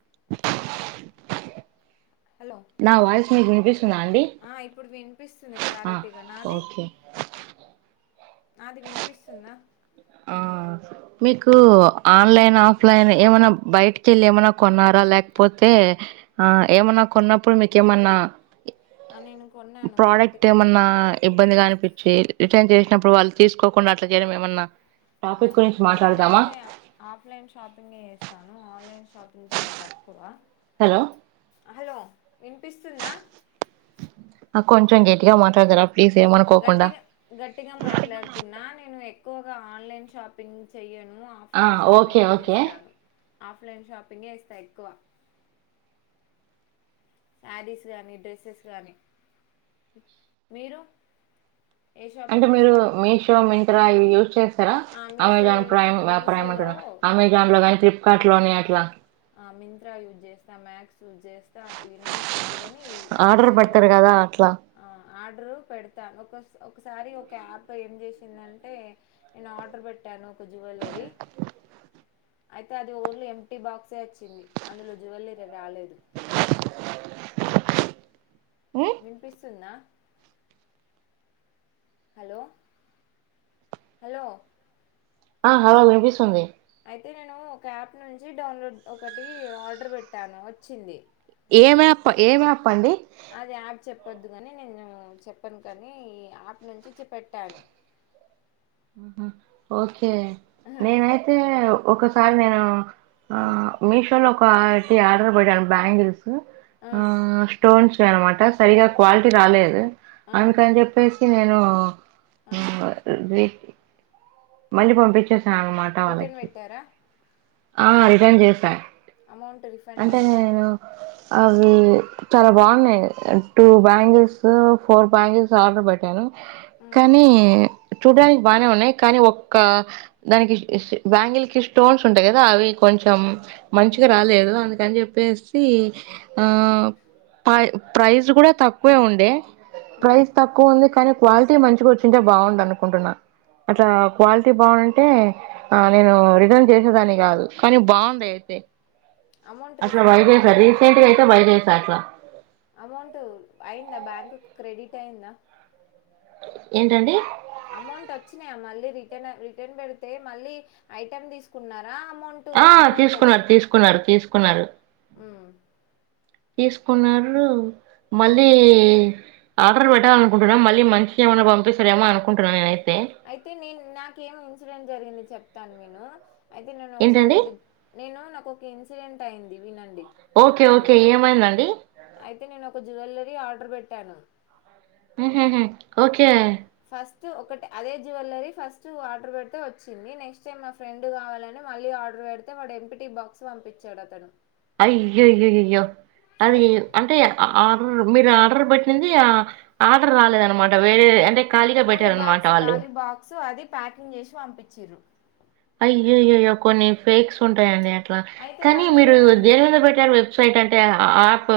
[inaudible] Hello నా voice మీకు వినిపిస్తుందా అండి. వినిపిస్తుందా ఆ క్లారిటీగా నాది. ఓకే నాది వినిపిస్తుందా. ఆ మీకు ఆన్లైన్ ఆఫ్లైన్ ఏమన్నా బయటికి వెళ్ళి ఏమన్నా కొన్నారా లేకపోతే ఆ ఏమన్నా కొన్నప్పుడు మీకు ఏమన్నా ఆ నేను కొన్నాను ప్రోడక్ట్ బయటికి వెళ్ళి ఏమన్నా కొన్నాను ఇబ్బందిగా అని చే రిటర్న్ చేసినప్పుడు వాళ్ళు తీసుకోకుండా అట్లా చేయడం ఏమన్నా టాపిక్ గురించి ఎక్కువ మాట్లాడదామా నేనైతే ఆఫ్లైన్ షాపింగ్ ఏ చేస్తాను ఆన్లైన్ షాపింగ్ చాలా తక్కువ హలో హలో వినిపిస్తుందా. కొంచెం గట్టిగా మాట్లాడగలరా గట్టిగా గట్టిగా మాట్లాడుతున్నా నేను ఎక్కువగా ఆన్లైన్ షాపింగ్ చేయ నేను ఆ ఆఫ్లైన్ ఓకే షాపింగ్ ఏ ఓకే చేస్తాను. ఆఫ్లైన్ షాపింగే ఎ చేస్తా ఎక్కువ శారీస్ గాని డ్రెస్సెస్ గానీ మీరు ఏ అంటే షాపింగ్ మీరు చేస్తారు మీషో మింత్రా ఇవి యూజ్ చేస్తారా ఆ మీషోలో అమెజాన్ యు ప్రైమ్ ప్రైమ్ మీషోలో అంటున్నా అమెజాన్ లో గాని ఫ్లిప్ కార్ట్ లోని అట్లా ఆ మింత్రా యూజ్ చేస్తా మ్యాక్స్ [unintelligible] యూజ్ చేస్తా ఈ నేమ్స్ వద్దు కాని యాప్స్ ఆర్డర్ అని పెడతారు కదా అట్లా ఆ ఆర్డరు పెడతాను ఒకస్ ఒకసారి ఒక యాప్ ఏం చేసిందంటే నేను ఆర్డర్ పెట్టాను. జ్యువలరీ అయితే అది ఓన్లీ ఎంప్టీ బాక్స్ ఎ వచ్చింది అందులో జువెల్లరీ రాలేదు. హ్మ్ వినిపిస్తుందా. హలో హలో ఆ హలో వినిపిస్తుంది. అయితే నేను ఒక యాప్ నుంచి డౌన్లోడ్ ఒకటి ఆర్డర్ పెట్టాను వచ్చింది. ఎం యాప్ ఏం యాప్ అండి అదే యాప్ చెప్ ప్పొద్దు గాని నేను చెప్పను కానీ ఈ ఆయాప్ నుంచిపట్టాను ఆహా ఓకే కే ఆహా, నేనైతే ఒకసారి నేను ఆ మీషోలో [unintelligible] ఆర్డర్ పేటను బంగిల్స్ ఆ స్టోన్స్ [unintelligible] అనమాట సరిగా క్వాలిటీ రాలేదు ఆ అందుకని చెప్పేసి నేను ఆ [unintelligible] మళ్ళి పంపించే శానా అన్నమాట రిటర్న్ వాళ్ళకి పెట్టారా ఆ రిటర్న్ చేసాే అమౌంట్ రిఫండ్ అయి్యందా మరి అవి చాలా బాగున్నాయి two bangles four bangles order పెట్టాను ఉమ్ కానీ చూడడానికి బాగానే ఉన్నాయి కానీ ఒక్క దానికి బ్యాంగిల్ కి స్టోన్స్ ఉంటాయి కదా అవి కొంచెం మంచిగా ఉమ్ రాలేదు అందుకని చెప్పేసి ఆ ఉమ్ ప ప్రైస్ గూడా తక్కువే ఉండే ఉమ్ ప్రైస్ తక్కువతే కానీ క్వాలిటీ మంచిగా వచ్చింటే బాగుండనుకుంటున్నా అట్లా ఉమ్ క్వాలిటీ బాగు టే ఆ ఉమ్ నేను రి చేసేదాన్ని గాదు కానీ బాగుందయితే అమౌంట్ అసలు రిఫండ్ వైదసా అయిందా రీసెంట్గా బై జేసాట్ల అమౌంట్ అయిందా బ్యాంకు క్రెడిట్ అయిందా ఏంటండి అమౌంట్ అచ్చినాయా మళ్ళీ రిట రిటర్న్ పెడితే మళ్ళీ ఐటెమ్ దీసుకున్నారు ఆ తీసుకున్నారు తీసుకున్నారు తీసుకున్నారు ఉమ్ తీసుకున్నారు మళ్ళీ ఉమ్ ఆర్డర్ పెట్టాలినుకుంటున్నా మళ్ళీ మంచిగేమన్నా పంపిస్తారమొ అనుకుంటున్నా నేనైతే అయితే నేను నాకేమి ఇన్సిడెంట్ జరిగింది చెప్ తన్విను అయితే నేనొకసారి ఏంటండి ఒకటి నేను నా ఒక ఇన్సిడెంట్ అయింది వినండి ఓకే చెప్తాను ఓకే ఏమైందండి అయితే నేనొక జ్యువలరీ ఆ ర్ బెట్టాను ఆహహ ఓకే ట్ ఒకటి అదే జువెల్లరీ ఫస్ట్ ఆర్డర్ బెడితే వచ్చింది నెక్స్ట్ టైం మా ఫ్రెండ్ గావాలని మళ్ళీ ఆర్డర్ పెడితే వాడు ఎంపిటి బాక్స్ పంపించాడు అతను అయ్యయ్యయ్యయ్యో అవి సరే అంటే ఆర్డర్ మీరు ఆర్డర్ బట్టి ఆర్డర్ రాలేదనమాట వేరే అంటే ఖాళీగా ఓన్లీ పెట్టారనమాట బాక్స్ వాళ్ళు ఖాలీ బాక్సు అది ప్యాకింగ్ జేసి పంపించ్రు అయ్యయ్యయ్యో కొన్ని ఫేక్స్ ఉంటాయండి ట్ల అయితే కానీ మళ్ళీ మీరు ఏమైంది దేని మీద బెట్టారు వెబ్సైట్ అంటే ఆప్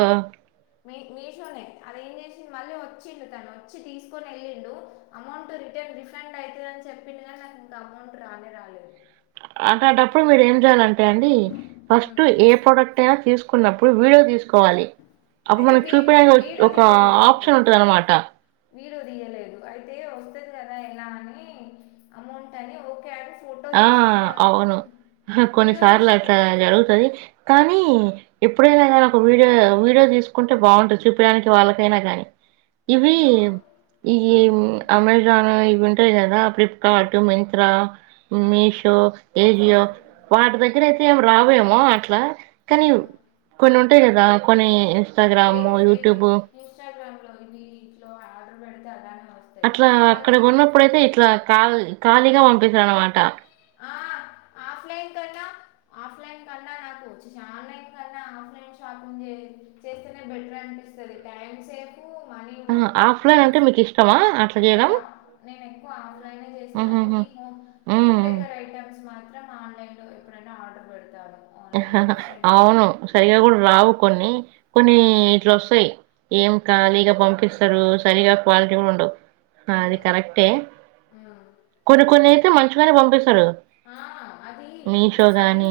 మీ మీషోనే అదేం చేసింది మళ్ళీ వచ్చిండు తను వచ్చి తీసుకొనెళ్ళిండు అమౌంట్ రిటర్న్ రిఫండ్ అయితదని చెప్పిండు కానీ నాకు ఇంకా అమౌంట్ రానే రాలె రానే రాలేదు అట్టంటప్పుడు మీరు ఏం జెయ్యాల అండి ఫస్ట్ ఉమ్. ఏ ప్రోడక్ట్ అయినా తీసు కున్నప్పుడు వీడియో తీసు కోవాలి అప్పుడు అయితే మనం వీ చూపిడానికి వీడియో ఒక తీయలేదు అప్పుడు ఆప్షన్ ఉంటదనమాట వీడియో తీయలేదు అయితే వస్తుంది కదా ఎలా అని అమౌంట్ అని ఓకే అన్ ఆ అవును వీడియో కొన్నిసార్లు తీసి పె అట్లా జరుగుతది కానీ ఎప్పుడైనా గానీ ఒక వీడియో వీడియో తీసుకుంటే బాగుంటది చూపిడానికి వాళ్ళకైనా గానీ ఇవి వీడియో ఈ ఉమ్, అమెజాన్ ఇవున్ ఉంటాయ్ గదా ఫ్లిప్కార్ట్ మింత్రా ఉమ్, మీషో ఏజియో ఉమ్, వాటి దగ్గర అయితే ఏమి రావేమో అట్లా కానీ ఉమ్. కొన్ని ఉం [unintelligible] రా కొని ఇన్స్టాగ్రామ్ యూట్యూబ్ కొన్నింట్లో ఆర్డర్ పెడితే అలానే వస్తాయి అట్లా అక్కడ కానీ కొన్నప్పుడు అయితే ఇట్లా కావలి ఖాళీగా పంపిస్సా అనమాట ఆ ఆఫ్లైన్ కన్నా ఆఫ్లైన్ కన్నా నాకు చీ [unintelligible] ఆన్లైన్ కన్నా ఆప్లైన్ షాపింగ్ చేస్తేనే బెటర్ అనిపిస్తది టైమ్ సేవ్ వు మనీ కూడ ఆహా! ఇప్పుడు ఆఫ్‌లైన్ అంటే మీకిష్టమా అట్లా నాక జేయడం? నేను ఎక్కువ ఆఫ్లైన్ చేస్తాను హుహుహు. [unintelligible] ఉ హ్మ్. డెకర్ ఐటమ్స్ మాత్రం ఆన్లైన్ [unintelligible] ఎప్పుడైనా ఆర్డర్ పెడు అవును సరిగా కూడా రావు కొన్ని ఆ, కొన్ని ఇట్లు వొస్సయ్ ఏం ఖాళీగా పంపిస్సరు సరిగా క్వాలిటీ కూడా ఉండవు ఉమ్, అది కరెక్టే ఉమ్. కొన్ని కొన్నీ టు మంచిగానే పంపిస్తారు ఆ, అది మీషో అది గానీ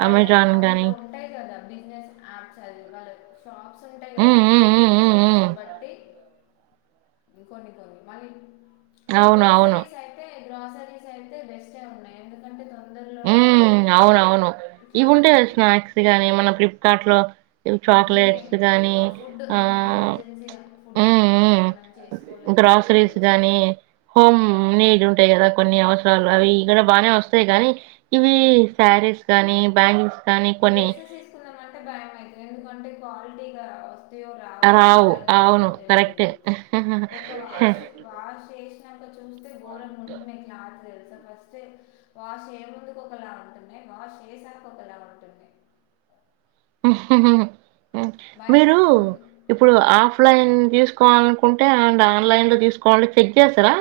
వాళ్ళ అమెజాన్ గానీ. అందులో ఉంటాయి గా ట బిజినెస్ యాప్స్ అది వాళ్ళ షాప్స్ ఉంటాయి కదా హ్మ్. అవి హ్మ్. కొన్ని హ్మ్. కొన్ని హ్మ్. షాప్స్ హ్మ్. ని బట్టి కొన్ని కొన్ని మళ్ళీ ఈ అవును. అవును. గ్రాసరీస్ అయితే గ్రాసరీస్ ఐతే బెస్ హుమ్ అవునవును ఇట్లా ఇవి ఆర్డర్ ఉంటాయి కదా పెట్టి స్నాక్స్ గాని మన ప్లిప్ కార్ట్ లో ఉమ్, బిర్యానీ చాక్లెట్స్ గానీ ఫుడ్ ఆ ఏమైనా ఎమర్జెన్సీగా ఫుడ్ ఊ ఏమైనా మనం ఊ చేసుకోలేకపోతే గ్రాసరీస్ వచ్చి గానీ హోమ్ గ్రా నీడ్ ఉంటాయి కదా కొన్ని అవసరాలు అవి ఇక్కడ బానే వస్తాయి గానీ ఇవి ఈ శారీస్ కానీ బ్యాంగి ఈ డ్రెస్సెస్ తీసుకున్నాం అంటే భయంమవుతది ఎందుకంటే క్వాలిటీగా వస్ తాయో రావో రావు కలర్ పోతదో అవును తెలియదు కరెక్టే ఒక వాష్ వాష్ చేసి రి గోరంగ ఉంటున్నయ్ యి క్లాత్ తే ఫస్టే వాష్ చేయ ముందుకు ఒకలా ఉంటున్నాయ్ వాష్ చేసాక ఒకలా ఉ హహహ్ భయం మీరు వేస్తుంది ఆ, ఇప్పుడు ఆఫ్లైన్ తీసు కవాలనుకుంటే అండ్ ఆన్లైన్ లో తీసుకోవాలి చెక్ చేస్తారా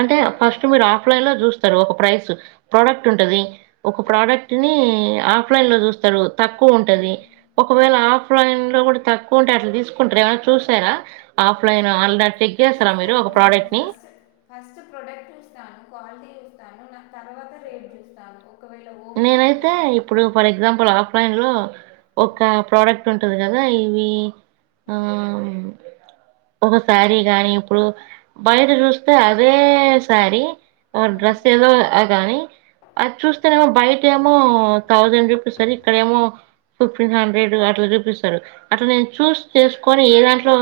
అంటే చె- ఫస్ట్ మీరు ఆఫ్లైన్ లో చూస్తారు ఒక ప్రైస్ ప్రోడక్ట్ ఉంటది ఒక ప్రడక్ట్ ని ఎ ఆఫ్లైన్ లో చూస్తారు తక్కువ ఉమ్, ఉంటది ఉమ్. ఒకవేళ ఆఫ్లైన్ లో కూడా తక్కువ ఉంటే అట్లా తీసుకుంటార ఏమైనా చూసారా ఆఫ్లైన్ ఆన్లైన్ చూస్తాను నేను ఫస్ ఫస్ట్ ఫస్ట్ ప్రోడక్ట్ చూస్తాను క్వాలిటీ స్తాను నాక్ తర్వాత రేట్ చూస్తాను ఒకవేళ ఓకే నేనైతే అనిపిస్తే ఇప్పుడు ఫర్ ఎగ్జాంపుల్ ఆవ లైన్లో ఒక ఉమ్, ప్రడక్ట్ ఉంటు ఉంటది కదా ఇవి ఆ ఉమ్, వును ఒక సారి గాని ఇప్పుడు బయట చూస్తే అవె శారీ ఉమ్, డ్రెస్ ఏదో అ గానీ అది చూస్తేనే ఫైట్ ఏమో థౌసండ్ రూపీస్ ఇక్కడ ఏమో ఫిఫ్టీన్ హండ్రెడ్ అట్ల చూపిస్తారు అట్లా నేన్ చూస్ చేసుకొని ఏ దాంట్లో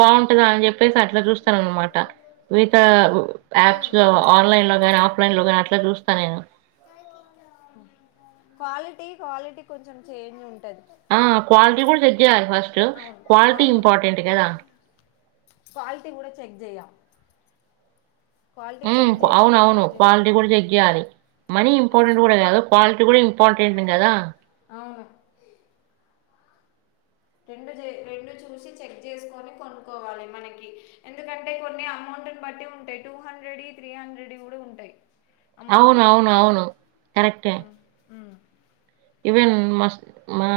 బాగుంటంద అని చెప్పేసి అట్ల చూస్తాను అనమాట వితా యాప్స్ ఉమ్. లో ఆన్లైన్ లో గని ఆఫ్లైన్ లో గని అట్లా చూస్తా నేను క్వాలిటీ క్వాలిటీ కొంచెం చేంజ్ ఉం ఆ క్వాలిటీ కూడా చెక్ చేయాలి ఫస్ట్ అవును క్వాలిటీ అవును ఇంపార్టెంట్ కదా క్వాలిటీ కూడా చెక్ చెయ్య ఉమ్ అవునవును క్వాలిటీ కూడా చెక్ జెయాలి మనీ అవును ఇంపార్టెంట్ కూడా కాదు క్వాలిటీ కూడా ఇంపార్టెంట్ కదా అవును రెండు చే రెండు చూసి చెక్ చేసుకొని కొనుకొవాలి మనకి ఎందుకంటే కొన్ని అమౌంట్ని బట్టి ఉంటాయి టూ హండ్రెడ్యి త్రీ హండ్రెడ్ యి కూడా ఉంటాయి అమౌంట్ అవును అవును అవును కరెక్టే ఉమ్, ఉమ్, ఈవెన్ మస్ మా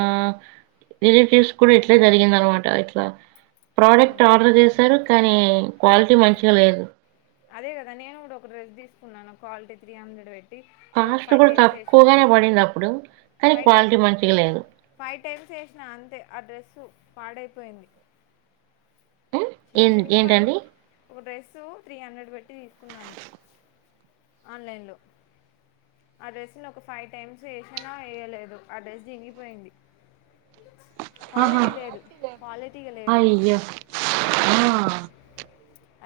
రిలేటివ్స్ కూడా ఇట్లే జరిగింద అనమాట ఇట్ల ఉమ్, ప్రడక్ట్ ఆర్డర్ చేశారు కని క్వాలిటీ ఉమ్. మంచిగా లేదు అదే కదా నేను కూడా ఒక డ్రెస్ తీసుకున్నాను క్వాలిటీ త్రీ హండ్రెడ్ పెట్ అది ఒక కాస్ట్ ఫైవ్ గూడా టైమ్స్ వస తక్కువగానే బడిందప్పుడు, కానీ ఫై్ టై క్వాలిటీ మంచిగా లేదు. ఫైవ్ టైమ్స్ ఎసిన అంతే ఆ డ్రెస్ పాడైపో పోయింది హ్మ్. ఏం చిరిగిపోయింది ఏంటండి? ఒక డ్రెస్ సో త్రీ హండ్రెడ్ పెట్టి తీసుకున్నాను ఆన్లైన్లో అడ్రస్ని ఒక ఫైవ్ టైమ్స్ వేసాిన వేయలేదు అడ్రస్ చినిగిపోయింది ఆహా! క్వాలిటీ లేదు క్వాలిటీగా లేదు అయ్యో! ఆ మ్మ్.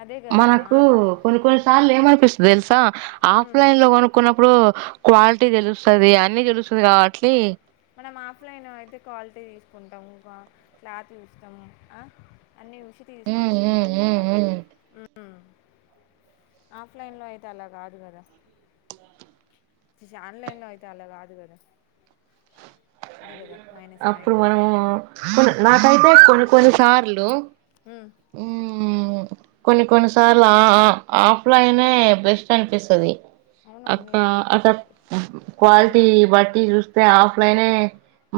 అదే కదా మనకు కొన్ని కొన్నిసార్లు అ ఏమ అనిపిస్తుది తె ఎల్ా మ్మ్. ఆఫ్లైన్ లోను కొ ఇప్పుడు క్వాలిటీ తెలుస్తుది అన్ని తెలుస్తుంది కాబట్టి మనం ఆఫ్లైన్ అయితే క్వాలిటీ చూసుకుంటాము క్లాత్ చూస్తాము అన్నీ చూసి తీసి ఉమ్ ఉమ్ తీసుకుంటాం ఉమ్ కదా ఉమ్ ఆఫ్లైన్ లో అయితే అలా కాదు కదా ఆన్లైన్ లో అయితే అలా కాదు కదా అదే కదా మైనస్ అప్పుడు పాయింట్ మనము నాకైతే కొన్ని కొన్నిసార్లు హ్మ్మ్ కొన్ని కొన్ని సార్లు ఆఫ్లైన్ బెస్ట్ అనిపిస్తది అవును అక్క అన్నిటికీ అక్క ఈ గ్రా క్వాలిటీ బట్టి చూ ఆఫ్లైనే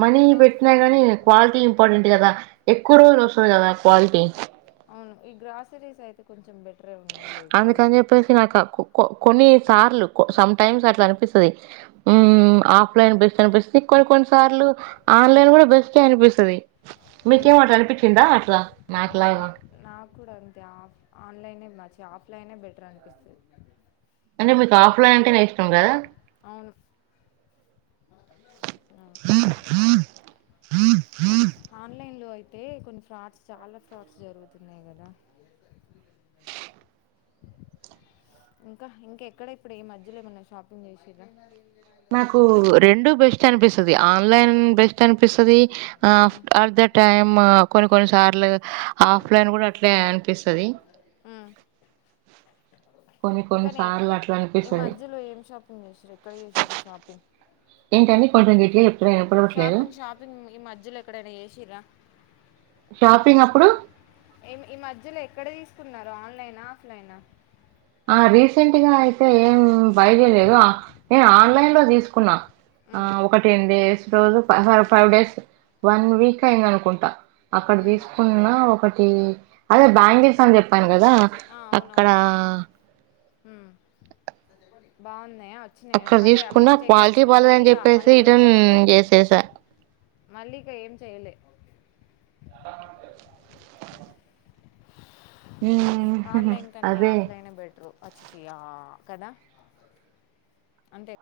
మనీ ఆ, పెట్టినా గానీ క్వాలిటీ ఇంపార్టెంట్ కదా ఎక్కువ రోజు వస్తది కదా క్వాలిటీ అవును ఈ గ్రాసరీస్ అయితే కొంచెం బెటర్ అందుకని చెప్పేసి నాకు కొన్ని సార్లు సమ్ టైమ్స్ అట్లా అనిపిస్తుంది ఉమ్, ఆఫ్లైన్ బ కనిపిస్తుంది కొన్ని కొన్ని సార్లు ఆన్లైన్ కూడా బెస్ట్ే అనిపిస్తుంది అవును మీకేం అట్లా అనిపించిందా అట్లా నాకు మాకులాగా ఆ- నాకు కూడా అంతే ఆఫ్ ఆన్లైనే మంచిి ఆఫ్లైనే బెటర్ అనిపిస్తుంది అంటే మీకు ఆఫ్లైన్ అంటేనే ఇష్టం కదా అవును అవును. ఆన్లైన్ లో అయితే కొన్ని ఫ్రాడ్స్ చాలా ఫ్రాడ్స్ జరుగుతున్నాయి కదా ఇంకా ఇంకా ఎక్కడ ఇప్పుడ ఏ మధ్యలో ఏమన్నా షాపింగ్ చేసిండ్రా నాకు రెండు బెస్ట్ అనిపిస్తుంది ఆన్లైన్ బెస్ట్ అనిపిస్తుది ఉమ్, అట్ ద టైమ్ కొన్ని కొన్ని సార్లు ఉమ్, ఆఫ్లైన్ కూడా అట్లే అనిపిస్తుది ఇంకానే అట్లా ఈ అనిపిస్తది మధ్యలో ఏం షాపింగ్ చేశారు ఎక్కడ చేసిారు షాపింగ్ ఏ తన్నీ కొంటడిట్ షాపింగ్ షాపింగ్ ఈ మధ్యలో ఎక్కడైనా చేసరా షాపింగ్ అప్పుడు ఏ ఈ మధ్యలో ఎక్కడ తీసుకున్నారు ఆన్లైన్ ఆఫ్లైన్ ఆ రీసెంట్గా అయితే ఏం బైద లేదు నేను ఆన్లైన్ తీసుకున్నా ఆ ఉమ్, ఒక టెన్ డేస్ రోజు ఫ ఫైవ్ డేస్ వన్ వీక్ అయింది అనుకుంటా అక్కడ ఉమ్, తీసుకున్న ఒక అ అదే ఉమ్. బ్యాంగల్స్ అని చెప్పాను కదా అక్కడ బాగుంది అక్కడ తీసుకున్నా క్వాలిటీ మళ్ళీ బాలలేదని ఇక చెప్పేసి మళ్ళీ రటర్న్ పెట్టలేదా చేసేసా మళ్ళీ ఇకా ఏం చెయలే హ్మ్. ఆన్లైన్ కన్నా అదే. ఆఫ్లైన్ బెట్రు అచ్చిసి కదా అంతే